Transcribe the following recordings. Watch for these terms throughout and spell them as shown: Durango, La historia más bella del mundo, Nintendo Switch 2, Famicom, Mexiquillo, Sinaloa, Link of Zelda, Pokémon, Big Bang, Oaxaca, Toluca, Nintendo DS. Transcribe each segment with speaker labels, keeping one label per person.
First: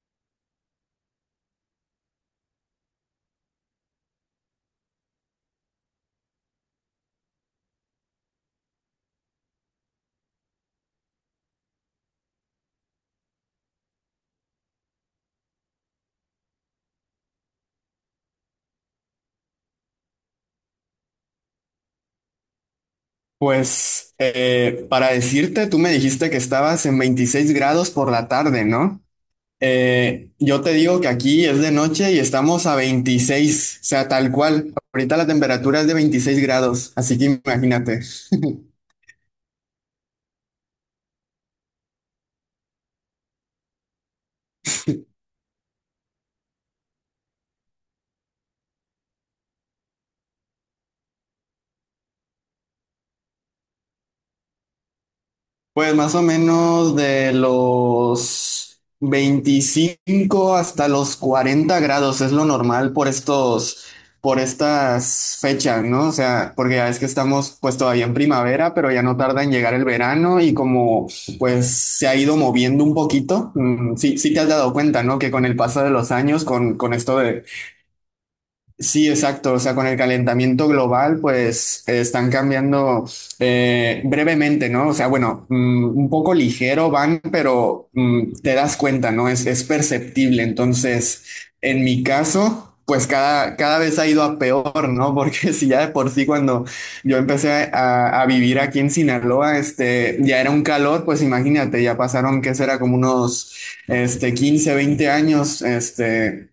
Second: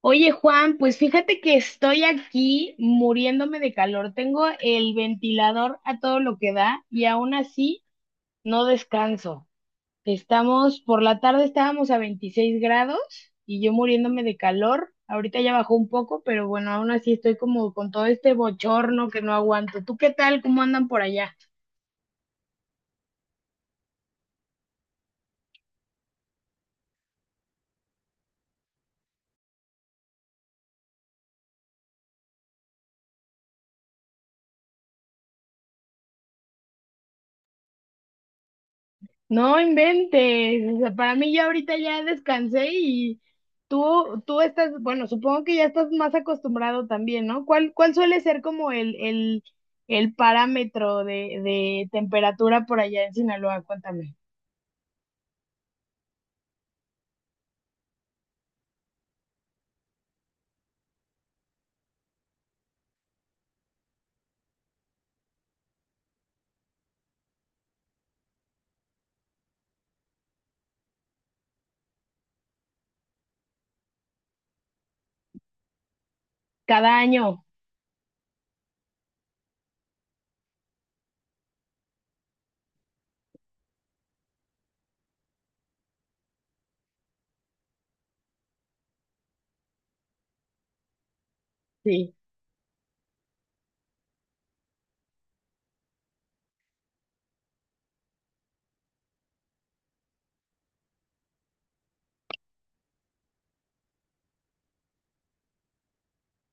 Speaker 1: Oye, Juan, pues fíjate que estoy aquí muriéndome de calor. Tengo el ventilador a todo lo que da y aún así no descanso. Por la tarde estábamos a 26 grados y yo muriéndome de calor. Ahorita ya bajó un poco, pero bueno, aún así estoy como con todo este bochorno que no aguanto. ¿Tú qué tal? ¿Cómo andan por allá?
Speaker 2: Pues para decirte, tú me dijiste que estabas en 26 grados por la tarde, ¿no? Yo te digo que aquí es de noche y estamos a 26, o sea, tal cual. Ahorita la temperatura es de 26 grados, así que imagínate.
Speaker 1: No inventes, o sea, para mí ya ahorita ya descansé y tú estás, bueno, supongo que ya estás más acostumbrado también, ¿no? ¿Cuál suele ser como el parámetro de temperatura por allá en Sinaloa? Cuéntame.
Speaker 2: Pues más o menos de los 25 hasta los 40 grados es lo normal por estos, por estas fechas, ¿no? O sea, porque ya es que estamos pues todavía en primavera, pero ya no tarda en llegar el verano y como pues se ha ido moviendo un poquito. Sí, sí te has dado cuenta, ¿no? Que con el paso de los años, con
Speaker 1: Cada
Speaker 2: esto
Speaker 1: año,
Speaker 2: de... Sí, exacto. O sea, con el calentamiento global, pues están cambiando brevemente, ¿no? O sea, bueno, un poco ligero van, pero te das cuenta, ¿no? Es perceptible. Entonces, en mi
Speaker 1: sí.
Speaker 2: caso, pues cada vez ha ido a peor, ¿no? Porque si ya de por sí cuando yo empecé a vivir aquí en Sinaloa, este, ya era un calor, pues imagínate, ya pasaron, ¿qué será? Como unos, 15, 20 años.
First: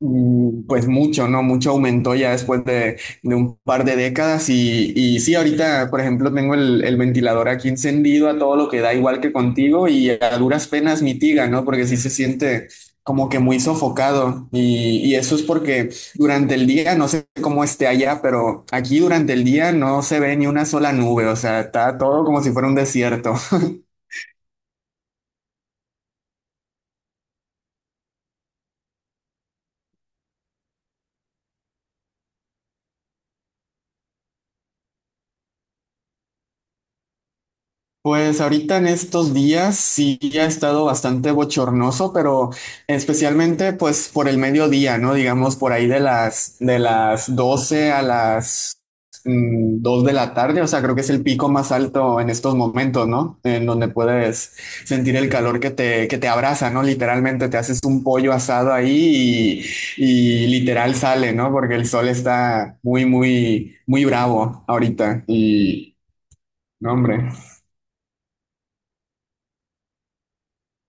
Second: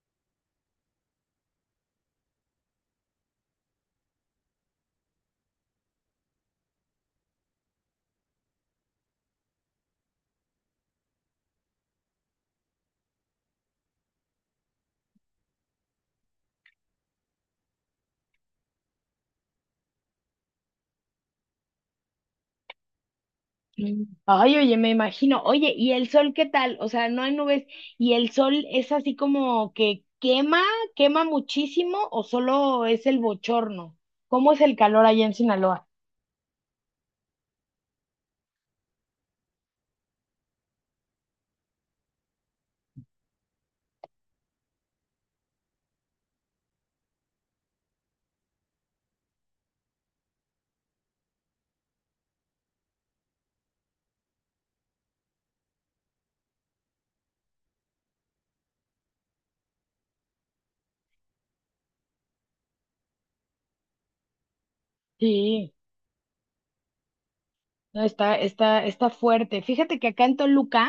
Speaker 2: Pues mucho, ¿no? Mucho aumentó ya después de un par de décadas y sí, ahorita, por ejemplo, tengo el ventilador aquí encendido a todo lo que da, igual que contigo, y a duras penas mitiga, ¿no? Porque sí se siente como que muy sofocado y eso es porque durante el día, no sé cómo esté allá, pero aquí durante el día no se ve ni una sola nube, o sea, está todo como si fuera un desierto.
Speaker 1: Mm. Ay, oye, me imagino. Oye, ¿y el sol qué tal? O sea, no hay nubes. ¿Y el sol es así como que quema, quema muchísimo o solo es el bochorno? ¿Cómo es el calor allá en Sinaloa?
Speaker 2: Pues ahorita en estos días sí ha estado bastante bochornoso, pero especialmente pues por el mediodía, ¿no? Digamos por ahí de las 12 a las dos de la tarde, o sea, creo que es el pico más alto en estos momentos, ¿no? En donde puedes sentir el calor que te abraza, ¿no? Literalmente te haces un pollo asado ahí y literal sale, ¿no? Porque el sol está muy muy muy bravo ahorita
Speaker 1: Sí.
Speaker 2: y no, hombre,
Speaker 1: No, está fuerte. Fíjate que acá en Toluca,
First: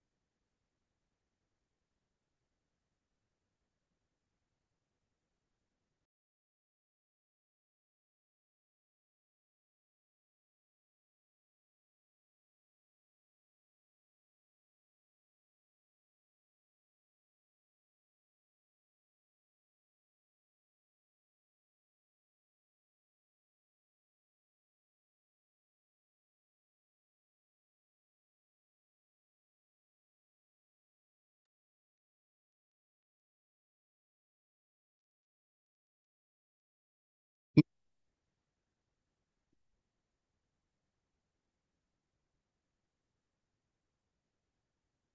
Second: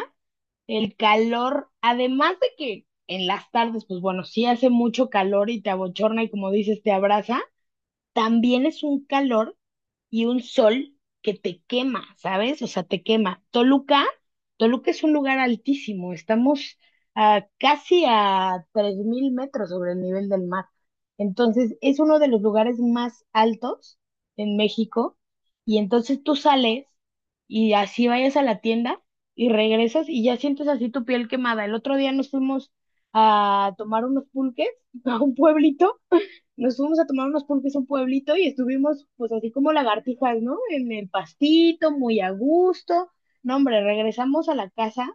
Speaker 1: el calor, además de que en las tardes, pues bueno, sí hace mucho calor y te abochorna y como dices, te abraza también es un calor y un sol que te quema, ¿sabes? O sea, te quema. Toluca es un lugar altísimo, estamos a casi a 3000 metros sobre el nivel del mar. Entonces, es uno de los lugares más altos en México, y entonces tú sales y así vayas a la tienda y regresas y ya sientes así tu piel quemada. El otro día nos fuimos a tomar unos pulques a un pueblito, nos fuimos a tomar unos pulques a un pueblito y estuvimos pues así como lagartijas, ¿no? En el pastito, muy a gusto. No, hombre, regresamos a la casa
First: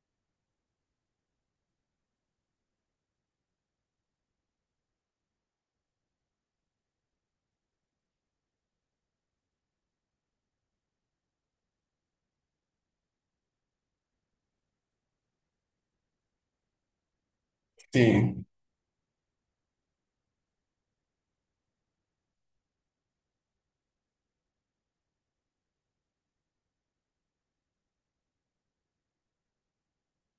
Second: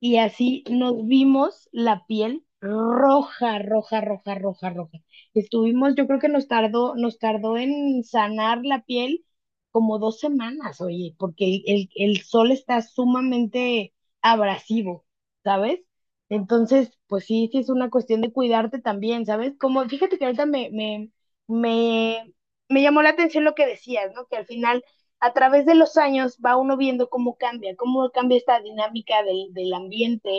Speaker 1: y así nos vimos la piel roja, roja, roja, roja, roja. Yo creo que nos tardó en sanar la piel como 2 semanas, oye, porque el sol está sumamente abrasivo, ¿sabes? Entonces, pues sí, sí es una cuestión de
Speaker 2: sí.
Speaker 1: cuidarte también, ¿sabes? Como, fíjate que ahorita me, me llamó la atención lo que decías, ¿no? Que al final, a través de los años, va uno viendo cómo cambia esta dinámica del ambiente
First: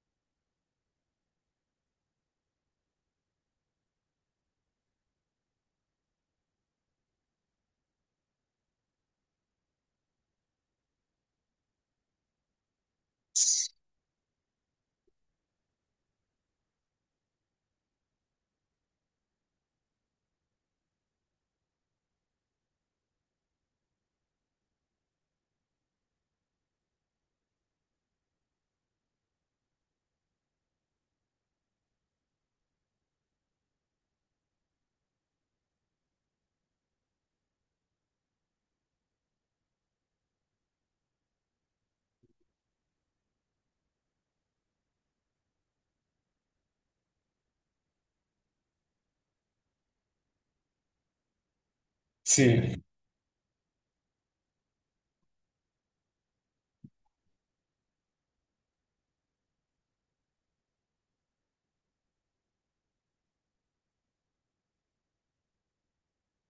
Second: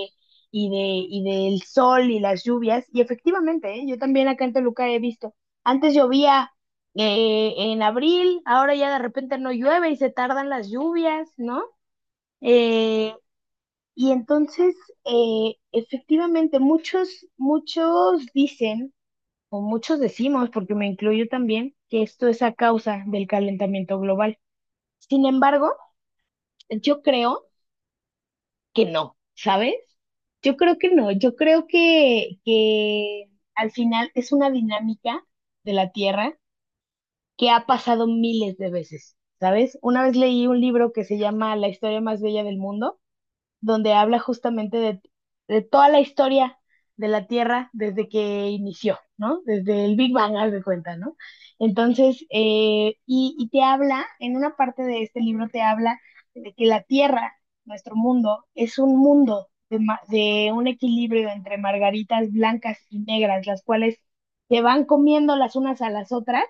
Speaker 1: y, de, y del sol y las lluvias. Y efectivamente, ¿eh?, yo también acá en Toluca he visto, antes llovía en abril, ahora ya de repente no llueve y se tardan las lluvias, ¿no? Eh, y entonces, efectivamente, muchos dicen, o muchos decimos, porque me incluyo también, que esto es a causa del calentamiento global. Sin embargo, yo creo que no, ¿sabes? Yo creo que no, yo creo que al final es una dinámica de la Tierra que ha pasado miles de veces, ¿sabes? Una vez leí un libro que se llama La historia más bella del mundo, donde habla justamente de, toda la historia de la Tierra desde que inició, ¿no? Desde el Big Bang, haz de cuenta, ¿no? Entonces,
Speaker 2: Sí,
Speaker 1: y te habla, en una parte de este libro te habla de que la Tierra, nuestro mundo, es un mundo de un equilibrio entre margaritas blancas y negras, las cuales se van comiendo las unas a las otras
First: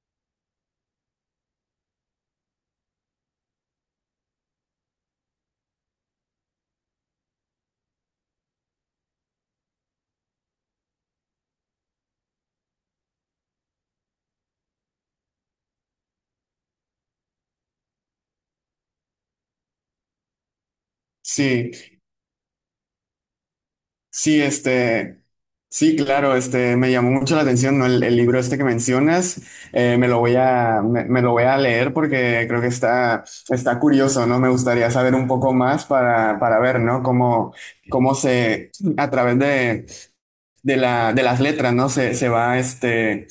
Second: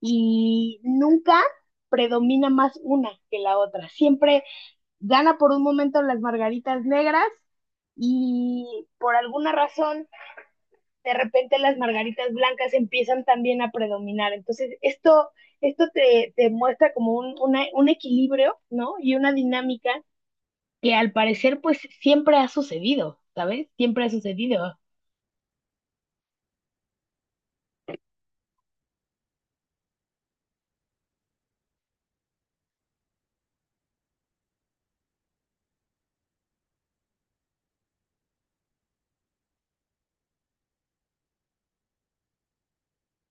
Speaker 1: y nunca predomina más una que la otra. Siempre gana por un momento las margaritas negras y por alguna razón de repente las margaritas blancas empiezan también a predominar. Entonces, esto te muestra como un, un equilibrio, ¿no? Y una dinámica que al parecer
Speaker 2: sí,
Speaker 1: pues siempre ha sucedido, ¿sabes? Siempre ha
Speaker 2: sí,
Speaker 1: sucedido.
Speaker 2: sí, claro, me llamó mucho la atención, ¿no? El libro este que mencionas, me lo voy a, me lo voy a leer porque creo que está curioso, ¿no? Me gustaría saber un poco más para ver, ¿no? Cómo se, a través de las letras, ¿no? Se va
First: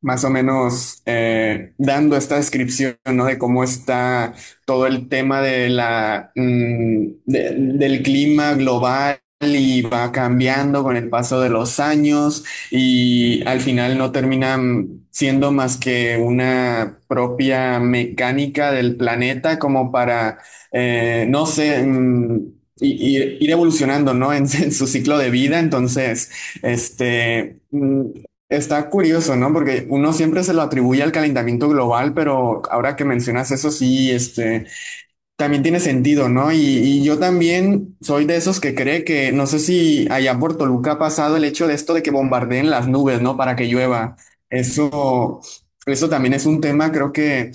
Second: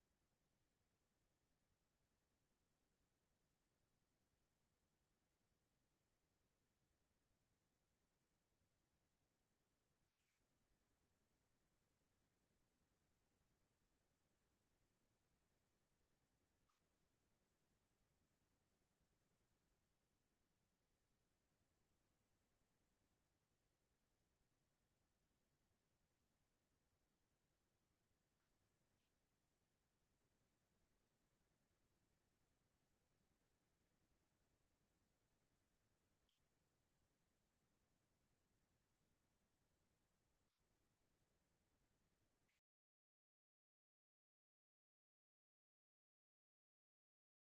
Speaker 2: más o menos dando esta descripción, ¿no? De cómo está todo el tema de la, mm, de- del clima global. Y va cambiando con el paso de los años y al final no terminan siendo más que una propia mecánica del planeta como para, no sé, ir, ir evolucionando, ¿no? En su ciclo de vida. Entonces, este, mm, está curioso, ¿no? Porque uno siempre se lo atribuye al calentamiento global, pero ahora que mencionas eso, sí, también tiene sentido, ¿no? Y yo también soy de esos que cree que, no sé si allá por Toluca ha pasado el hecho de esto de que bombardeen las nubes, ¿no? Para que llueva. Eso, eso también es un tema, creo que...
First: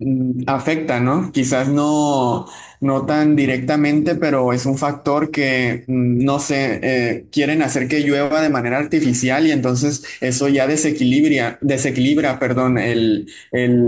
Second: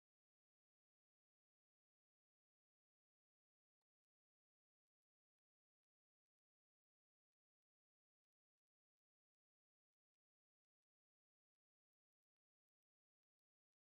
Speaker 2: Afecta, ¿no? Quizás no tan directamente, pero es un factor que, no sé, quieren hacer que llueva de manera artificial y entonces eso ya desequilibra, desequilibra, perdón, el, el,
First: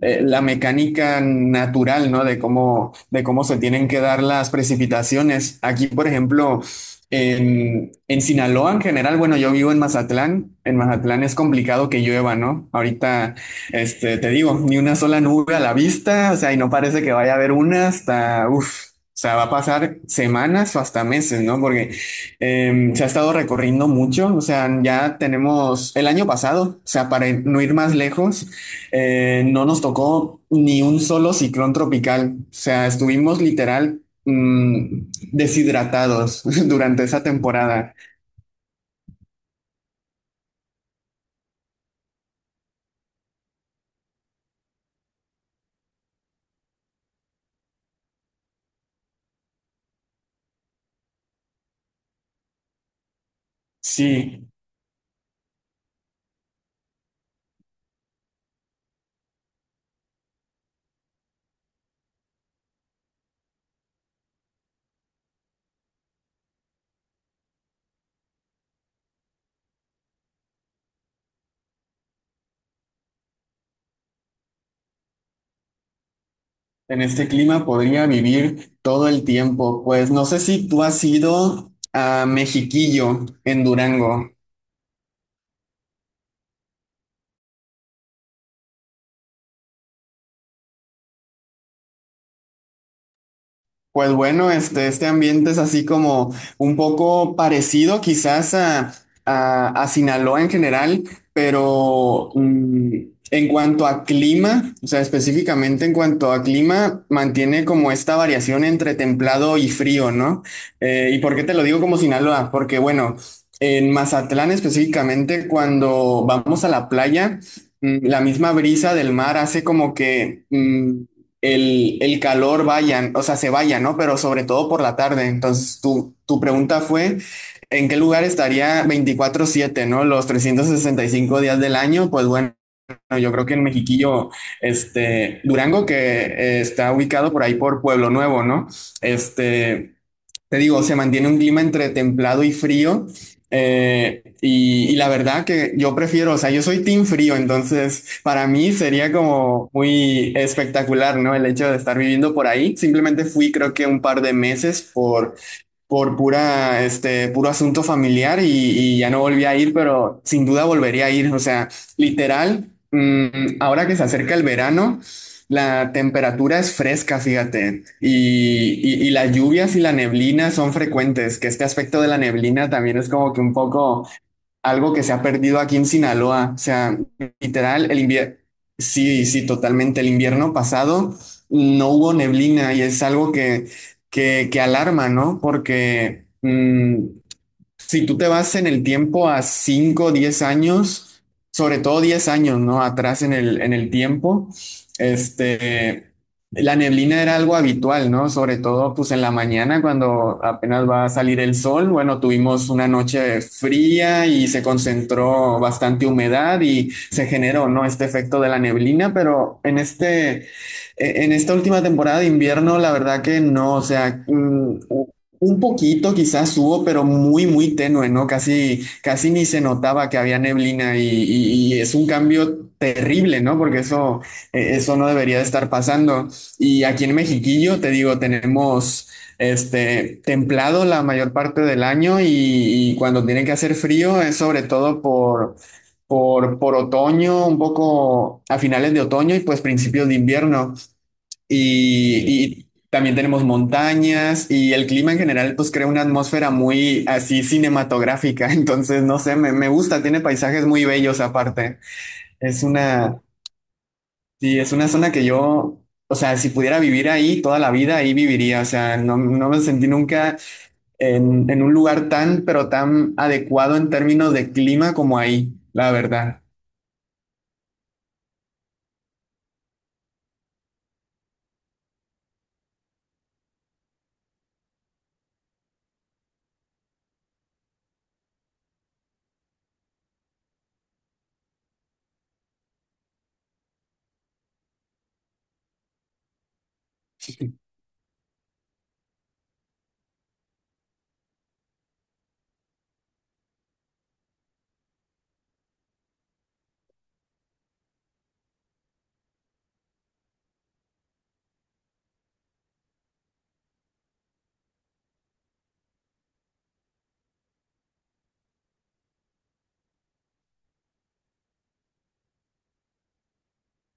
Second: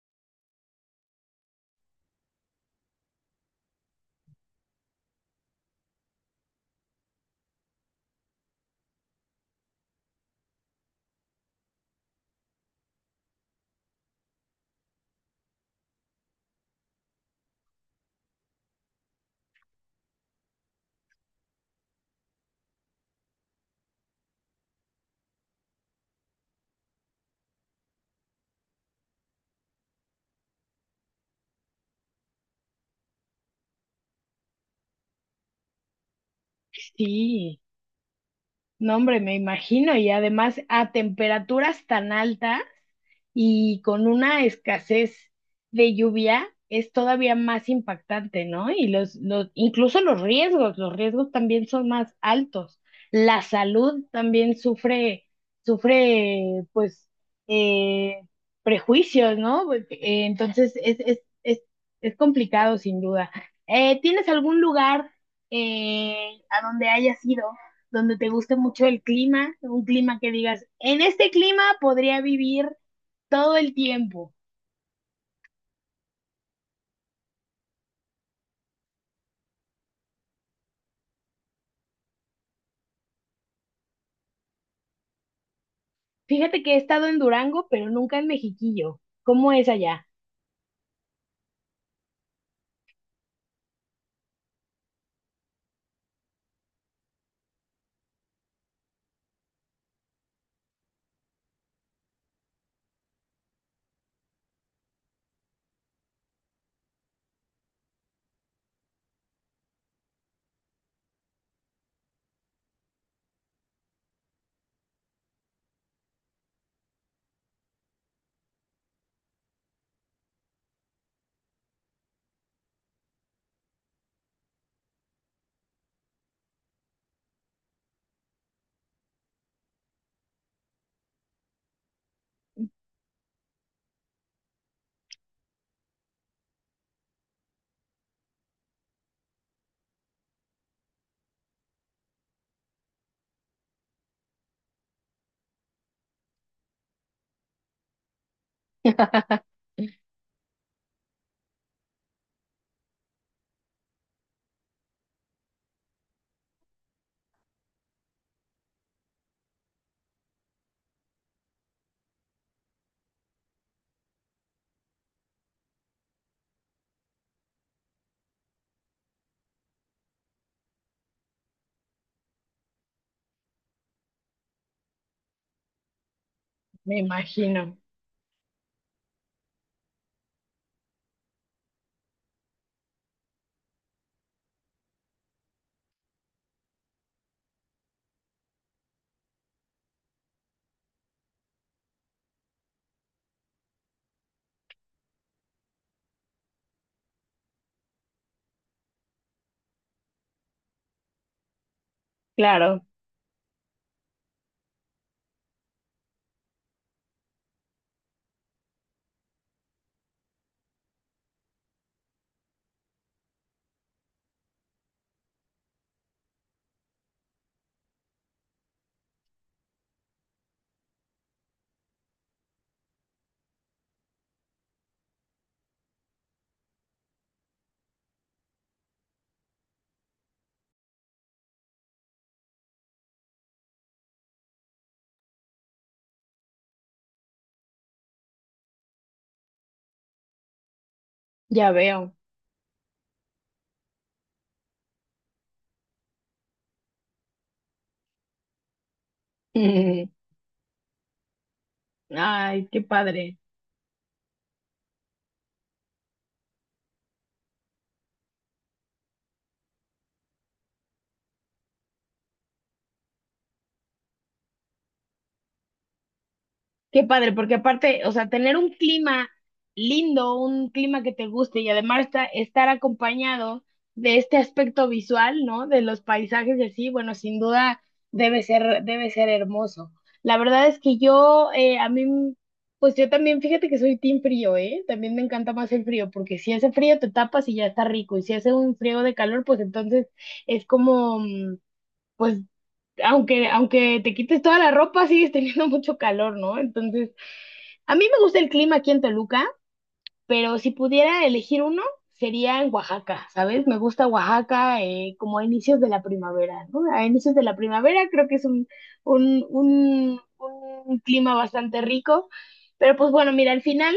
Speaker 2: eh, la mecánica natural, ¿no? De cómo se tienen que dar las precipitaciones. Aquí, por ejemplo, en Sinaloa en general, bueno, yo vivo en Mazatlán. En Mazatlán es complicado que llueva, ¿no? Ahorita te digo, ni una sola nube a la vista, o sea, y no parece que vaya a haber una hasta, uff, o sea, va a pasar semanas o hasta meses, ¿no? Porque se ha estado recorriendo mucho, o sea, ya tenemos el año pasado, o sea, para no ir más lejos, no nos tocó ni un solo ciclón tropical, o sea, estuvimos literal deshidratados durante esa
Speaker 1: Sí.
Speaker 2: temporada.
Speaker 1: No, hombre, me imagino, y además a temperaturas tan altas y con una escasez de lluvia es todavía más impactante, ¿no? Y incluso los riesgos también son más altos. La salud
Speaker 2: Sí.
Speaker 1: también sufre, pues, eh, prejuicios, ¿no? Pues, entonces es complicado sin duda. ¿Tienes algún lugar, a donde hayas ido, donde te guste mucho el clima, un clima que digas, en este clima podría vivir todo el tiempo?
Speaker 2: En este clima podría vivir todo el tiempo. Pues no sé si tú has ido a Mexiquillo en Durango.
Speaker 1: Fíjate que he estado en Durango, pero nunca en Mexiquillo. ¿Cómo es allá?
Speaker 2: Pues bueno, este ambiente es así como un poco parecido quizás a Sinaloa en general, pero en cuanto a clima, o sea, específicamente en cuanto a clima, mantiene como esta variación entre templado y frío, ¿no? ¿Y por qué te lo digo como Sinaloa? Porque bueno, en Mazatlán específicamente, cuando vamos a la playa, la misma brisa del mar hace como que el calor vayan, o sea, se vaya, ¿no? Pero sobre todo por la tarde. Entonces, tu pregunta fue, ¿en qué lugar estaría 24/7, ¿no? Los 365 días del año, pues bueno, yo creo que en Mexiquillo, Durango, que está ubicado por ahí por Pueblo Nuevo, ¿no? Este, te digo, se mantiene un clima entre templado y frío. Y la verdad que yo prefiero, o sea, yo soy team frío, entonces para mí sería como muy espectacular, ¿no? El hecho de estar viviendo por ahí. Simplemente fui creo que un par de meses por puro asunto familiar y ya no volví a ir, pero sin duda volvería a ir. O sea, literal, ahora que se acerca el verano, la temperatura es fresca, fíjate, y las lluvias y la neblina son frecuentes, que este aspecto de la neblina también es como que un poco algo que se ha perdido aquí en Sinaloa. O
Speaker 1: Me
Speaker 2: sea,
Speaker 1: imagino.
Speaker 2: literal, el invierno, sí, sí, totalmente. El invierno pasado no hubo neblina y es algo que alarma, ¿no? Porque si tú te vas en el tiempo a 5 10 años, sobre todo 10 años, ¿no? Atrás en el tiempo, este, la neblina era algo habitual, ¿no? Sobre todo, pues en la mañana, cuando apenas va a salir el sol, bueno, tuvimos
Speaker 1: Claro,
Speaker 2: una noche fría y se concentró bastante humedad y se generó, ¿no? Este efecto de la neblina, pero en esta última temporada de invierno, la verdad que no, o sea, un poquito quizás hubo, pero muy, muy tenue, ¿no? Casi, casi ni se notaba que había neblina y es un cambio terrible, ¿no? Porque eso, eso no debería de estar pasando. Y aquí en Mexiquillo, te digo, tenemos este templado la mayor parte del año y cuando tiene que hacer frío es sobre todo por otoño, un poco a finales de otoño y pues principios de invierno.
Speaker 1: ya veo.
Speaker 2: Y también tenemos montañas y el clima en general pues crea una atmósfera muy así cinematográfica. Entonces, no sé, me gusta, tiene paisajes muy bellos aparte. Es
Speaker 1: Ay, qué
Speaker 2: una,
Speaker 1: padre.
Speaker 2: sí, es una zona que yo, o sea, si pudiera vivir ahí toda la vida, ahí viviría. O sea, no, no me sentí nunca en un lugar tan, pero tan adecuado en términos de clima como ahí, la verdad.
Speaker 1: Qué padre, porque aparte, o sea, tener un clima lindo, un clima que te guste y además estar acompañado de este aspecto visual, ¿no? De los paisajes y así, bueno, sin duda debe ser hermoso. La verdad es que yo, a mí, pues yo también, fíjate que soy team frío, ¿eh? También me encanta más el frío, porque si hace frío te tapas y ya está rico, y si hace un frío de calor, pues entonces es como, pues aunque te quites toda la ropa, sigues teniendo mucho calor, ¿no? Entonces, a mí me gusta el clima aquí en Toluca, pero si pudiera elegir uno, sería en Oaxaca, ¿sabes? Me gusta Oaxaca, como a inicios de la primavera, ¿no? A inicios de la primavera creo que es un, un, un clima bastante rico, pero pues bueno, mira, al final,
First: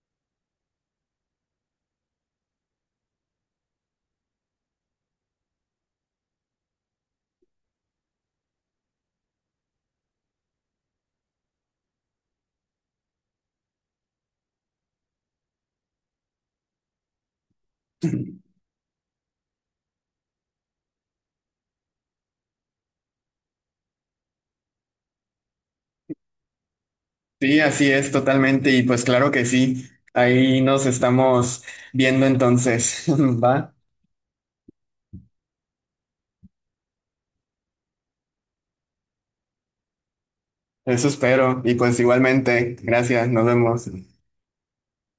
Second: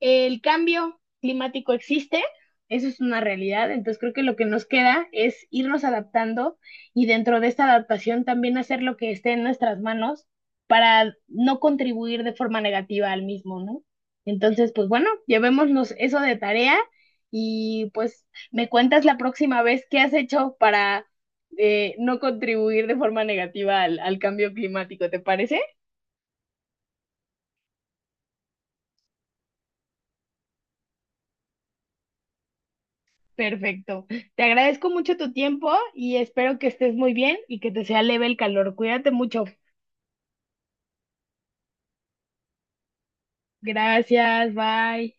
Speaker 1: el cambio climático existe. Eso es una realidad, entonces creo que lo que nos queda es irnos adaptando, y dentro de esta adaptación también hacer lo que esté en nuestras manos para no contribuir de forma negativa al mismo, ¿no? Entonces, pues bueno, llevémonos eso de tarea y pues me cuentas la próxima vez qué has hecho para, no contribuir de forma negativa al cambio climático, ¿te parece?
Speaker 2: Sí, así es totalmente. Y pues claro que sí, ahí nos estamos viendo entonces, ¿va?
Speaker 1: Perfecto. Te agradezco mucho tu tiempo y espero que estés muy bien y que te sea leve el calor. Cuídate mucho.
Speaker 2: Eso espero. Y pues igualmente, gracias, nos vemos.
Speaker 1: Gracias, bye.